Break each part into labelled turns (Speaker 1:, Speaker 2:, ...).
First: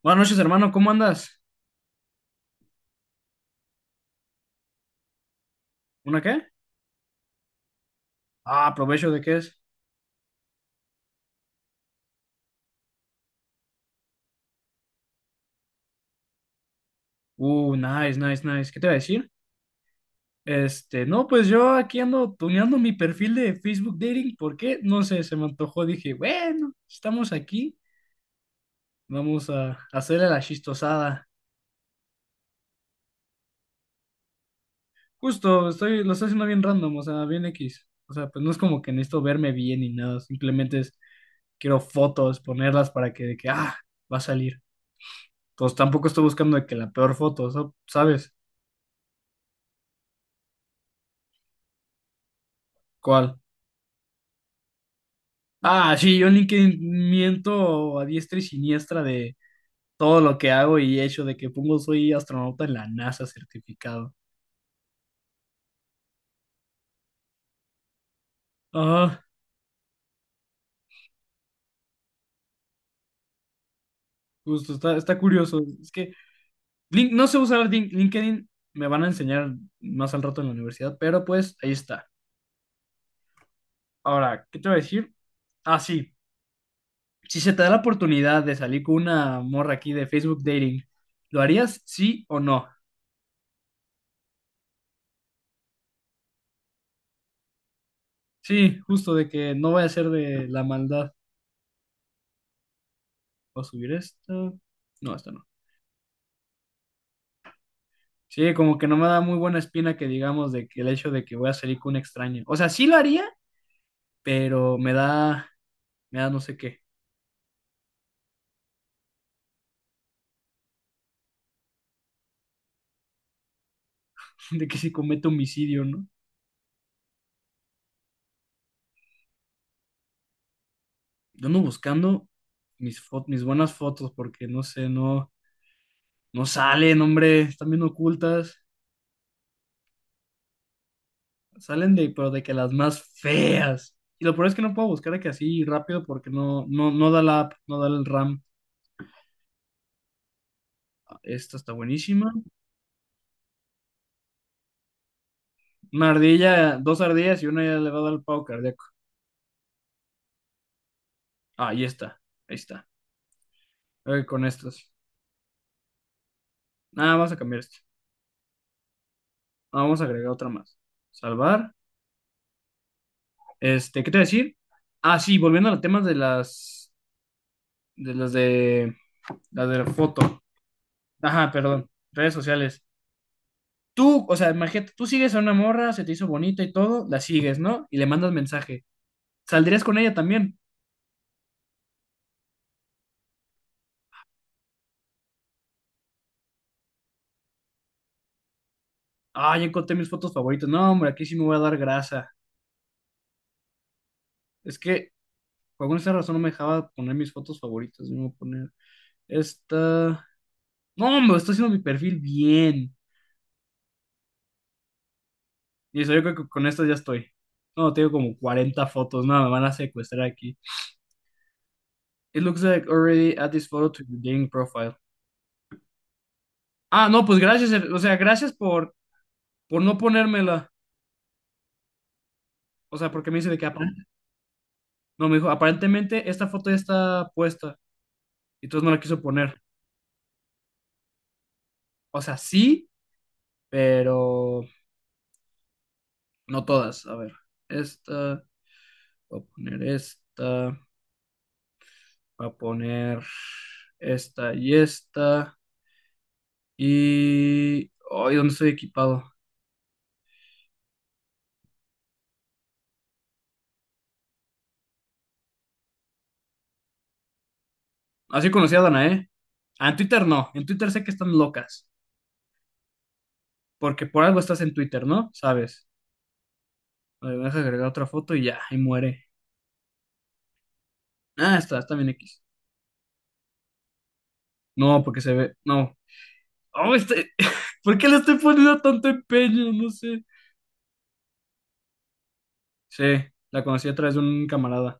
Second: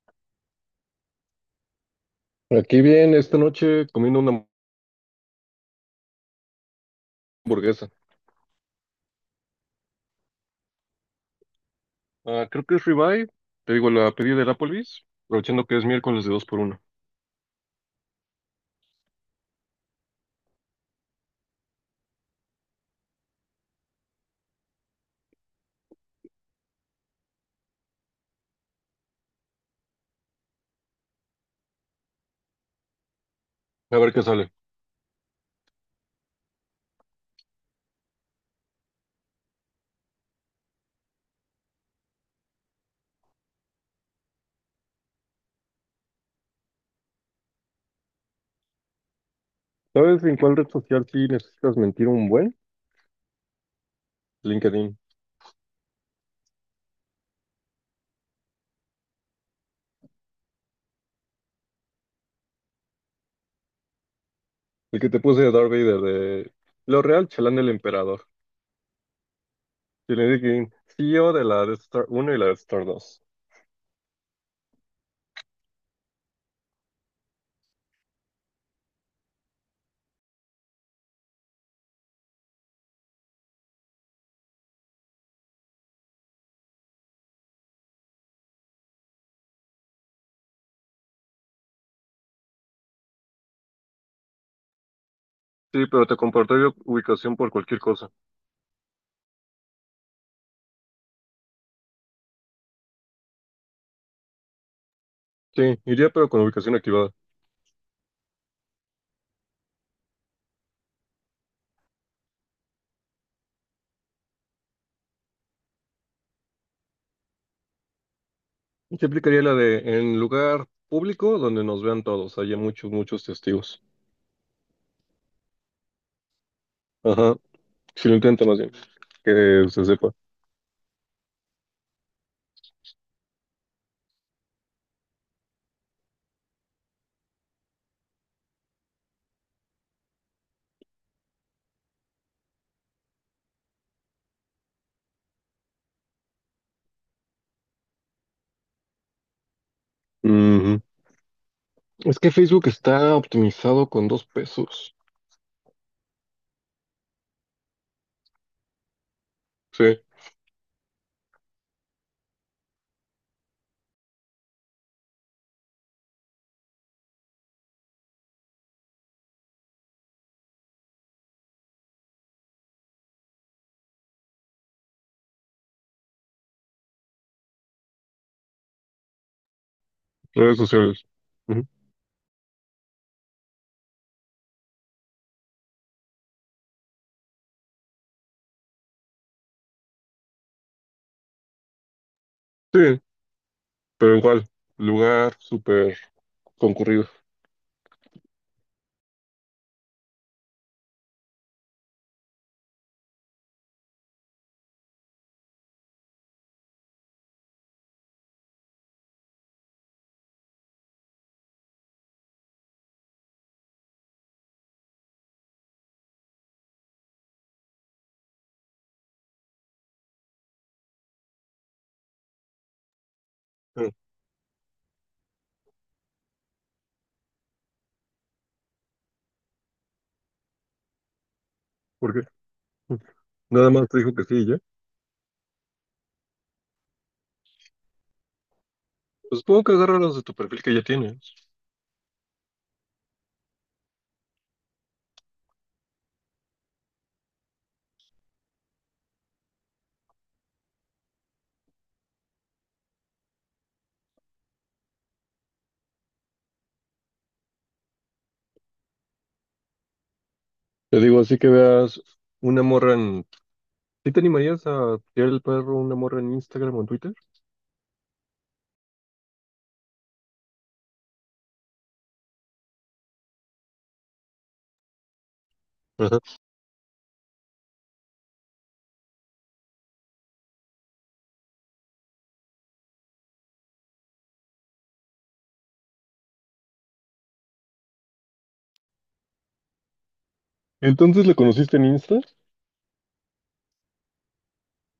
Speaker 1: Buenas noches, hermano, ¿cómo andas?
Speaker 2: Aquí bien, esta noche comiendo una
Speaker 1: ¿Una qué?
Speaker 2: hamburguesa.
Speaker 1: Ah, provecho de qué es.
Speaker 2: Ah, creo que es ribeye, te digo, la pedí del Applebee's, aprovechando que es miércoles de dos por uno.
Speaker 1: Nice, nice, nice. ¿Qué te iba a decir? Este, no, pues yo aquí ando tuneando mi perfil de Facebook Dating. ¿Por qué? No sé, se me antojó. Dije, bueno, estamos aquí, vamos a hacerle la chistosada.
Speaker 2: A ver qué sale.
Speaker 1: Justo, estoy, lo estoy haciendo bien random, o sea, bien X. O sea, pues no es como que necesito verme bien ni nada, simplemente es, quiero fotos, ponerlas para que, de que, va a salir. Pues tampoco estoy buscando de que la peor foto, ¿sabes?
Speaker 2: ¿Sabes en cuál red social sí necesitas mentir un buen?
Speaker 1: ¿Cuál?
Speaker 2: LinkedIn.
Speaker 1: Ah, sí, yo en LinkedIn miento a diestra y siniestra de todo lo que hago y hecho, de que pongo soy astronauta en la NASA certificado.
Speaker 2: El que te puse de Darth Vader de lo real chalán del emperador.
Speaker 1: Ajá,
Speaker 2: Y le dije, CEO de la Death Star Uno y la Death Star Dos.
Speaker 1: justo, está, está curioso. Es que no sé usar LinkedIn, me van a enseñar más al rato en la universidad, pero pues ahí está. Ahora, ¿qué te voy a decir? Ah, sí, si se te da la oportunidad de salir con una morra aquí de Facebook Dating, ¿lo harías sí o no?
Speaker 2: Sí, pero te compartiría ubicación por cualquier cosa.
Speaker 1: Sí, justo de que no vaya a ser de la maldad. Voy a subir esto. No, esto no.
Speaker 2: Sí, iría pero con ubicación activada.
Speaker 1: Sí, como que no me da muy buena espina que digamos de que el hecho de que voy a salir con un extraño. O sea, sí lo haría, pero me da no sé qué,
Speaker 2: Y te aplicaría la de en lugar público donde nos vean todos, haya muchos, muchos testigos.
Speaker 1: de que si cometo homicidio, ¿no?
Speaker 2: Ajá. Si lo intenta más bien, que se sepa.
Speaker 1: Yo ando buscando mis buenas fotos porque no sé, no, no salen, hombre, están bien ocultas. Salen de, pero de que las más feas. Y lo peor es que no puedo buscar de que así rápido porque no, no, no da la app, no da el RAM.
Speaker 2: Ujú.
Speaker 1: Ah, esta está
Speaker 2: Es que
Speaker 1: buenísima.
Speaker 2: Facebook está optimizado con dos pesos.
Speaker 1: Una ardilla, dos ardillas y una ya le va a dar el pavo cardíaco.
Speaker 2: Sí,
Speaker 1: Ah, ahí está, ahí está. Con estas. Nada, vamos a cambiar esto. Ah, vamos a agregar otra más. Salvar. Este, ¿qué te voy a decir? Ah, sí, volviendo a los temas de las de las de las de la foto.
Speaker 2: redes sociales.
Speaker 1: Ajá,
Speaker 2: Ujú.
Speaker 1: perdón. Redes sociales. Tú, o sea, imagínate, tú sigues a una morra, se te hizo bonita y todo, la sigues, ¿no? Y le mandas mensaje. ¿Saldrías con ella también?
Speaker 2: Sí, pero igual, lugar súper concurrido.
Speaker 1: Ah, ya encontré mis fotos favoritas. No, hombre, aquí sí me voy a dar grasa. Es que por alguna extraña razón no me dejaba poner mis fotos favoritas. Me voy a poner esta. No, hombre, estoy haciendo mi perfil bien. Listo, yo creo que con esto ya estoy. No, tengo como 40 fotos. No, me van a secuestrar aquí. It looks like already add this photo
Speaker 2: Pero,
Speaker 1: to your dating profile. Ah, no, pues gracias. O sea, gracias por no ponérmela.
Speaker 2: ¿por qué?
Speaker 1: O sea, porque me dice de que...
Speaker 2: Nada más
Speaker 1: apar-
Speaker 2: te dijo que sí, ¿y ya?
Speaker 1: No, me dijo, aparentemente esta foto ya está puesta. Y entonces no la quiso
Speaker 2: Pues
Speaker 1: poner.
Speaker 2: supongo que agarra los de tu perfil que ya tienes.
Speaker 1: O sea, sí, pero no todas. A ver, esta, voy a poner esta, voy a poner esta y esta. Y... ay, ¿dónde estoy equipado?
Speaker 2: Te digo, así que veas una morra en... ¿Sí te animarías a tirar el perro a una morra en Instagram o en Twitter?
Speaker 1: Así conocí a Danae. Ah, en Twitter no. En Twitter sé que están locas. Porque por algo estás en Twitter, ¿no? Sabes.
Speaker 2: Ajá.
Speaker 1: A ver, deja agregar otra foto y ya, y muere. Ah, está, está bien X. No, porque se ve. No. Oh, este... ¿Por qué le estoy poniendo tanto empeño? No sé.
Speaker 2: Entonces, ¿la conociste en Insta?
Speaker 1: Sí, la conocí a través de un camarada.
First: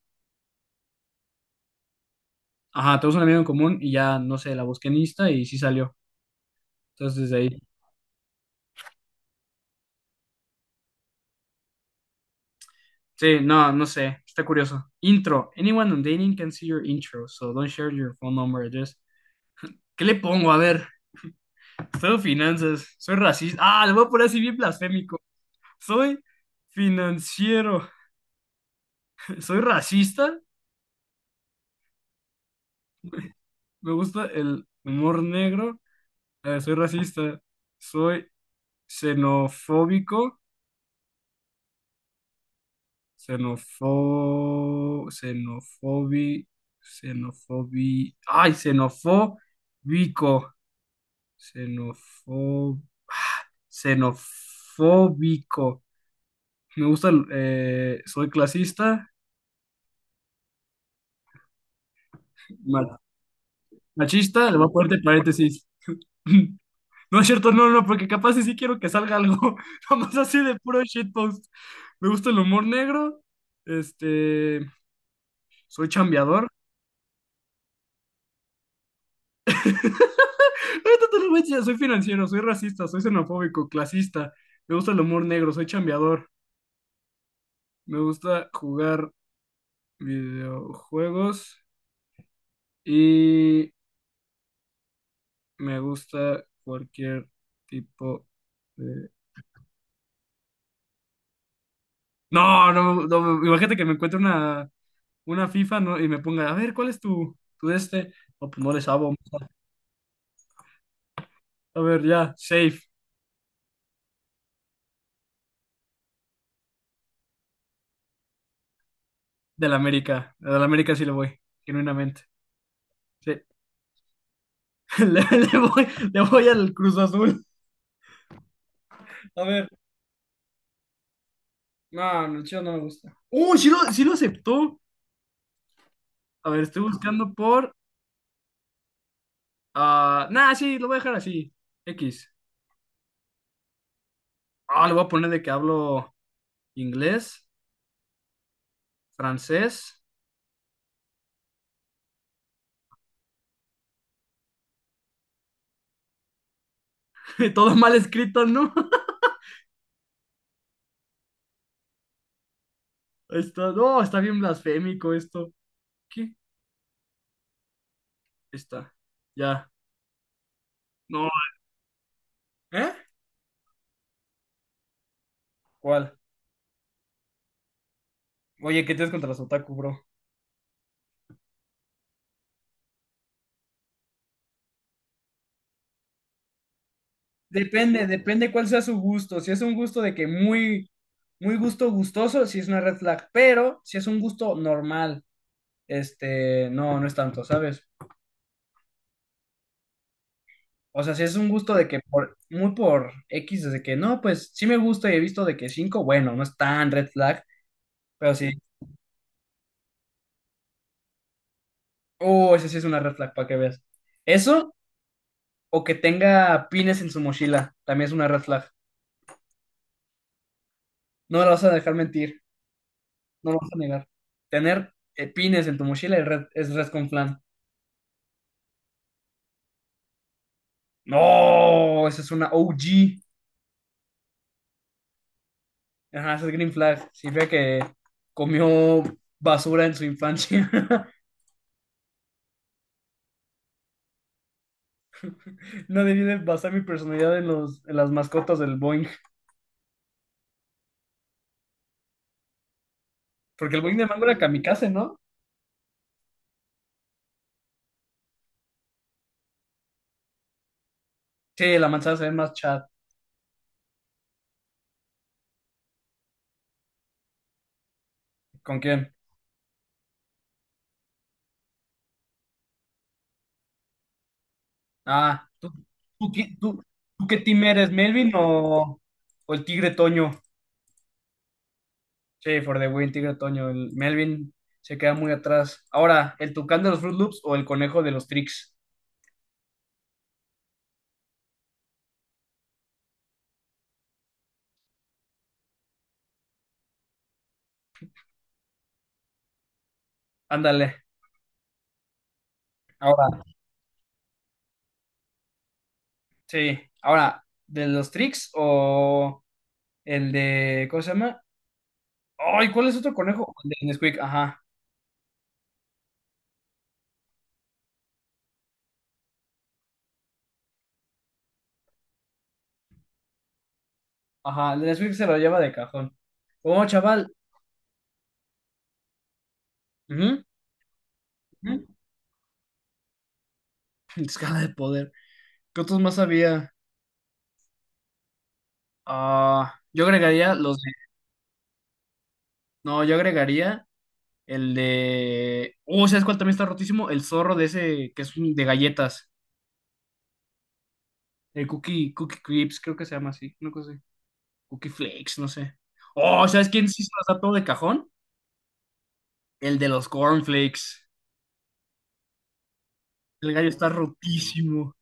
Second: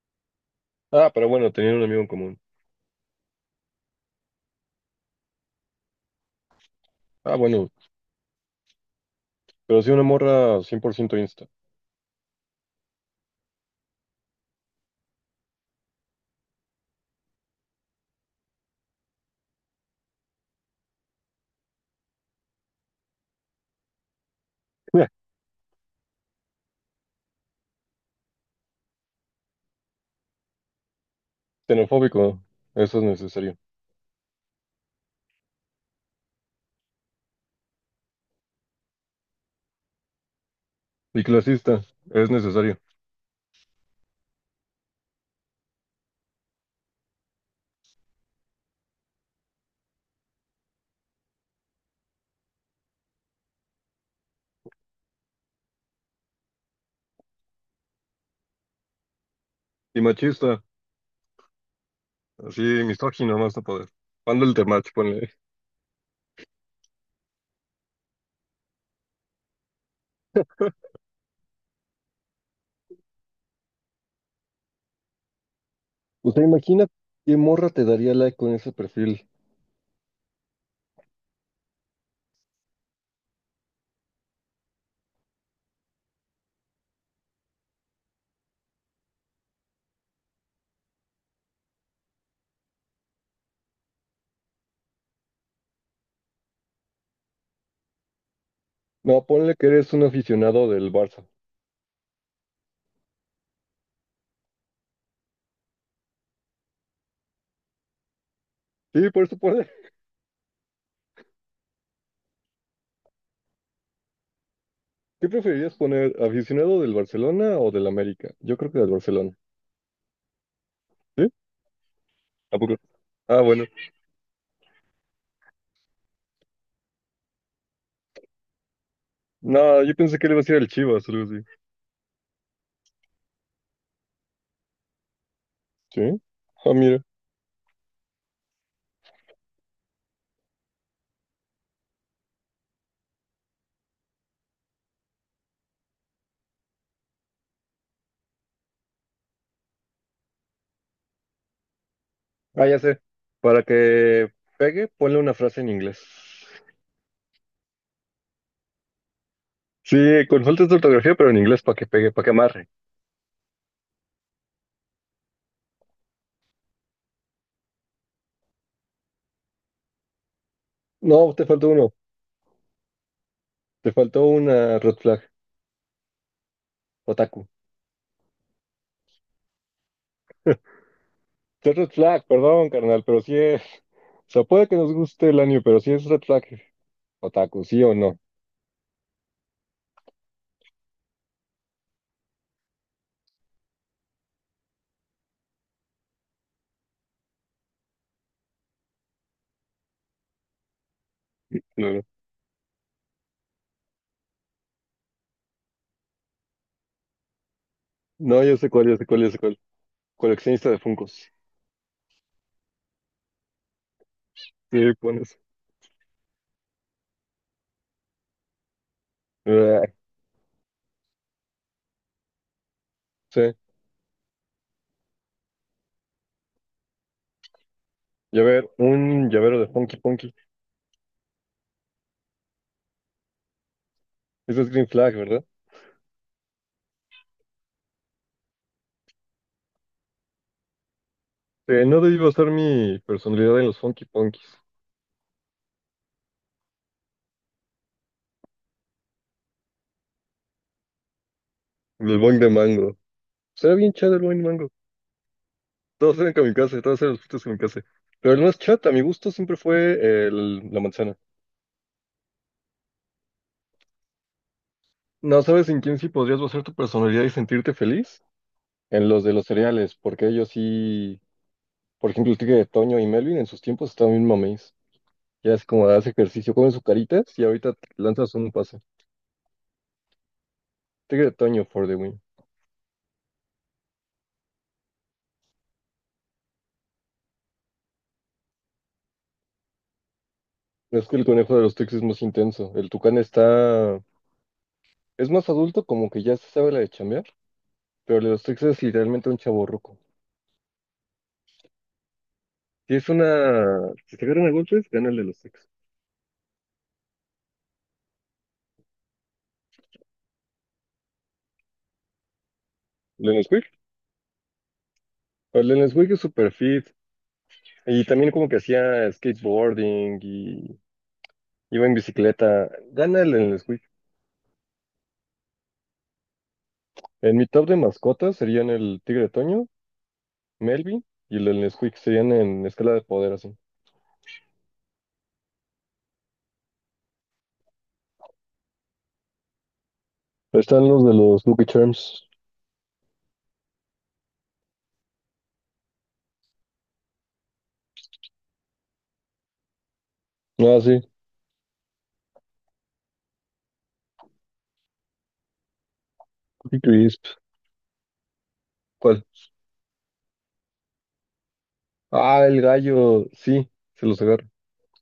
Speaker 2: Ah, pero bueno, tenían un amigo en común.
Speaker 1: Ajá, tenemos un amigo en común y ya, no sé, la busqué en Insta y sí salió. Entonces
Speaker 2: Ah,
Speaker 1: desde ahí.
Speaker 2: bueno, pero sí una morra 100% Insta.
Speaker 1: Sí, no, no sé. Está curioso. Intro. Anyone on dating can see your intro, so don't share your phone number address. ¿Qué le pongo? A ver. Soy finanzas, soy racista. Ah, lo voy a poner así bien blasfémico. Soy financiero, soy racista.
Speaker 2: Xenofóbico, eso es necesario.
Speaker 1: Me gusta el humor negro. Soy racista, soy xenofóbico,
Speaker 2: Y clasista, es necesario.
Speaker 1: xenofo, xenofobi, xenofobi, ay, xenofóbico, xenofo, ah, xenofóbico. Me gusta, soy clasista,
Speaker 2: Y machista, así misógino más no poder. Cuando
Speaker 1: machista,
Speaker 2: el
Speaker 1: le voy a
Speaker 2: temach,
Speaker 1: poner
Speaker 2: ponle.
Speaker 1: paréntesis. No es cierto, no, no, no, porque capaz y sí quiero que salga algo, nomás así de puro shitpost. Me gusta el humor negro, este, soy
Speaker 2: O sea,
Speaker 1: chambeador.
Speaker 2: imagina qué morra te daría like con ese perfil.
Speaker 1: Ahorita te lo voy a enseñar, soy financiero, soy racista, soy xenofóbico, clasista. Me gusta el humor negro, soy chambeador. Me gusta jugar videojuegos y me gusta cualquier tipo de...
Speaker 2: No, ponle que eres un aficionado del Barça.
Speaker 1: No, no, no, imagínate que me encuentre una FIFA y me pongan, a ver, ¿cuál es tu, tu de este? No, pues no le
Speaker 2: Sí,
Speaker 1: sabo.
Speaker 2: por eso ponle.
Speaker 1: A ver, ya, safe
Speaker 2: ¿Qué preferirías poner? ¿Aficionado del Barcelona o del América? Yo creo que del Barcelona.
Speaker 1: del América. Del América sí le
Speaker 2: ¿Sí?
Speaker 1: voy, genuinamente.
Speaker 2: ¿A poco? Ah,
Speaker 1: Sí,
Speaker 2: bueno.
Speaker 1: le, le voy, le voy al Cruz Azul. A ver,
Speaker 2: No, yo pensé que le iba a decir al Chivas, algo así.
Speaker 1: no, no, el Chivas no me gusta. ¡Uy, sí lo aceptó!
Speaker 2: ¿Sí?
Speaker 1: A ver,
Speaker 2: Ah,
Speaker 1: estoy
Speaker 2: mira.
Speaker 1: buscando por... ah, nah, sí, lo voy a dejar así. X. Ah, le voy a poner de que hablo inglés, francés,
Speaker 2: Ah, ya sé. Para que pegue, ponle una frase en inglés.
Speaker 1: todo mal escrito, ¿no?
Speaker 2: Sí, consultas de ortografía, pero en inglés para que pegue, para que amarre.
Speaker 1: Está, no, está bien blasfémico esto. ¿Qué? Está. Ya. No,
Speaker 2: No, te faltó uno.
Speaker 1: ¿eh?
Speaker 2: Te faltó una red flag,
Speaker 1: ¿Cuál?
Speaker 2: otaku.
Speaker 1: Oye, ¿qué tienes contra los otaku, bro?
Speaker 2: Es red flag, perdón, carnal, pero sí es. O sea, puede que nos guste el anime, pero sí es red flag, otaku, ¿sí o
Speaker 1: Depende,
Speaker 2: no?
Speaker 1: depende cuál sea su gusto. Si es un gusto de que muy, muy gusto gustoso, si es una red flag, pero si es un gusto normal, este, no, no es tanto, ¿sabes? O sea, si es un gusto de
Speaker 2: No,
Speaker 1: que
Speaker 2: no.
Speaker 1: por, muy por X, desde que no, pues sí me gusta y he visto de que 5, bueno, no es tan red flag, pero
Speaker 2: No,
Speaker 1: sí,
Speaker 2: yo sé cuál, yo sé cuál, yo sé cuál. Coleccionista de Funkos.
Speaker 1: oh, ese sí es una red flag, para que veas. Eso,
Speaker 2: Sí, pones.
Speaker 1: o que tenga pines en su mochila, también es una red flag.
Speaker 2: Ah,
Speaker 1: No me lo vas a dejar mentir. No
Speaker 2: sí.
Speaker 1: lo vas a negar. Tener pines en tu mochila es red, es res con flan.
Speaker 2: Llavero, un llavero de Funky Punky.
Speaker 1: No, esa es una OG.
Speaker 2: Eso es green flag, ¿verdad?
Speaker 1: Ajá, esa es Green Flag. Significa que comió basura en su infancia.
Speaker 2: No debí basar mi personalidad en los Funky Punkies.
Speaker 1: No debí de basar mi personalidad en los, en las mascotas del Boeing.
Speaker 2: El boing de mango. Será
Speaker 1: Porque el
Speaker 2: bien
Speaker 1: Boeing de
Speaker 2: chido el
Speaker 1: mango era
Speaker 2: boing de mango.
Speaker 1: kamikaze, ¿no?
Speaker 2: Todos eran kamikaze, todos eran los frutos kamikaze. Pero el más chat, a mi gusto, siempre fue la manzana.
Speaker 1: Sí, la manzana se ve más chat.
Speaker 2: No sabes en quién sí podrías basar tu personalidad y sentirte feliz.
Speaker 1: ¿Con
Speaker 2: En
Speaker 1: quién?
Speaker 2: los de los cereales, porque ellos sí. Por ejemplo, el tigre de Toño y Melvin en sus tiempos estaban bien mames.
Speaker 1: Ah,
Speaker 2: Ya es
Speaker 1: ¿tú,
Speaker 2: como hace
Speaker 1: tú,
Speaker 2: ejercicio,
Speaker 1: qui-
Speaker 2: comen
Speaker 1: tú-
Speaker 2: sus
Speaker 1: Tú
Speaker 2: caritas
Speaker 1: qué
Speaker 2: y
Speaker 1: team
Speaker 2: ahorita
Speaker 1: eres, Melvin
Speaker 2: lanzas un pase.
Speaker 1: o el tigre Toño?
Speaker 2: Tigre de Toño for the win.
Speaker 1: Sí, for the win, Tigre Toño. El Melvin se queda muy atrás. Ahora, ¿el tucán de los Fruit Loops o el conejo de los Tricks?
Speaker 2: Es que el conejo de los Tex es más intenso. El tucán está. Es más adulto, como que ya se sabe la de chambear. Pero el de los Tex es literalmente un chavo.
Speaker 1: Ándale.
Speaker 2: Si es
Speaker 1: Ahora,
Speaker 2: una. Si se agarran a golpes, gana el de los sexos.
Speaker 1: sí. Ahora, ¿de los Tricks o el de. ¿Cómo se llama? Ay, ¿cuál es otro
Speaker 2: ¿El de
Speaker 1: conejo?
Speaker 2: Nesquik?
Speaker 1: El de Nesquik, ajá.
Speaker 2: El de Nesquik es super fit. Y también como que hacía skateboarding y iba en bicicleta. Gana el de Nesquik.
Speaker 1: Ajá, el de Nesquik se lo lleva de cajón. Oh, chaval.
Speaker 2: En mi top de mascotas serían el Tigre Toño,
Speaker 1: Ujú,
Speaker 2: Melvin y el de
Speaker 1: ujú.
Speaker 2: Nesquik serían en escala de poder así.
Speaker 1: Escala de poder. ¿Qué otros más había? Ah, yo agregaría los
Speaker 2: Están
Speaker 1: de.
Speaker 2: los de los Lucky Charms.
Speaker 1: No, yo agregaría. El de. Oh, ¿sabes cuál también está rotísimo? El zorro de ese que es de galletas.
Speaker 2: Ah, sí.
Speaker 1: El Cookie, Cookie Crips, creo que se llama así. Una cosa así. Cookie Flakes, no sé. Oh, ¿sabes
Speaker 2: Cookie
Speaker 1: quién sí se
Speaker 2: Crisp.
Speaker 1: los da todo de cajón?
Speaker 2: ¿Cuál?
Speaker 1: El de los cornflakes.
Speaker 2: Ah, el gallo.
Speaker 1: El gallo
Speaker 2: Sí,
Speaker 1: está
Speaker 2: se los agarro.
Speaker 1: rotísimo.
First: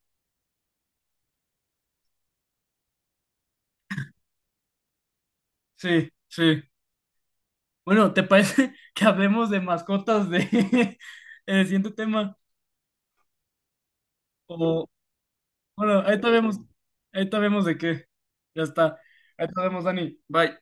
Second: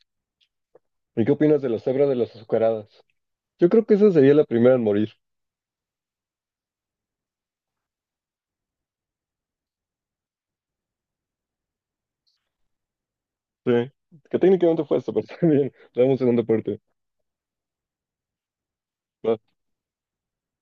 Speaker 2: ¿Y qué opinas de la cebra de las azucaradas? Yo creo que esa sería la primera en morir.
Speaker 1: Sí, sí. Bueno, ¿te parece que hablemos de mascotas de en el siguiente tema?
Speaker 2: Sí, que técnicamente
Speaker 1: O,
Speaker 2: fue eso, pero está bien.
Speaker 1: bueno,
Speaker 2: Le damos
Speaker 1: ahorita
Speaker 2: segunda
Speaker 1: vemos.
Speaker 2: parte.
Speaker 1: Ahorita vemos de qué. Ya está.
Speaker 2: Va.
Speaker 1: Ahorita vemos, Dani. Bye.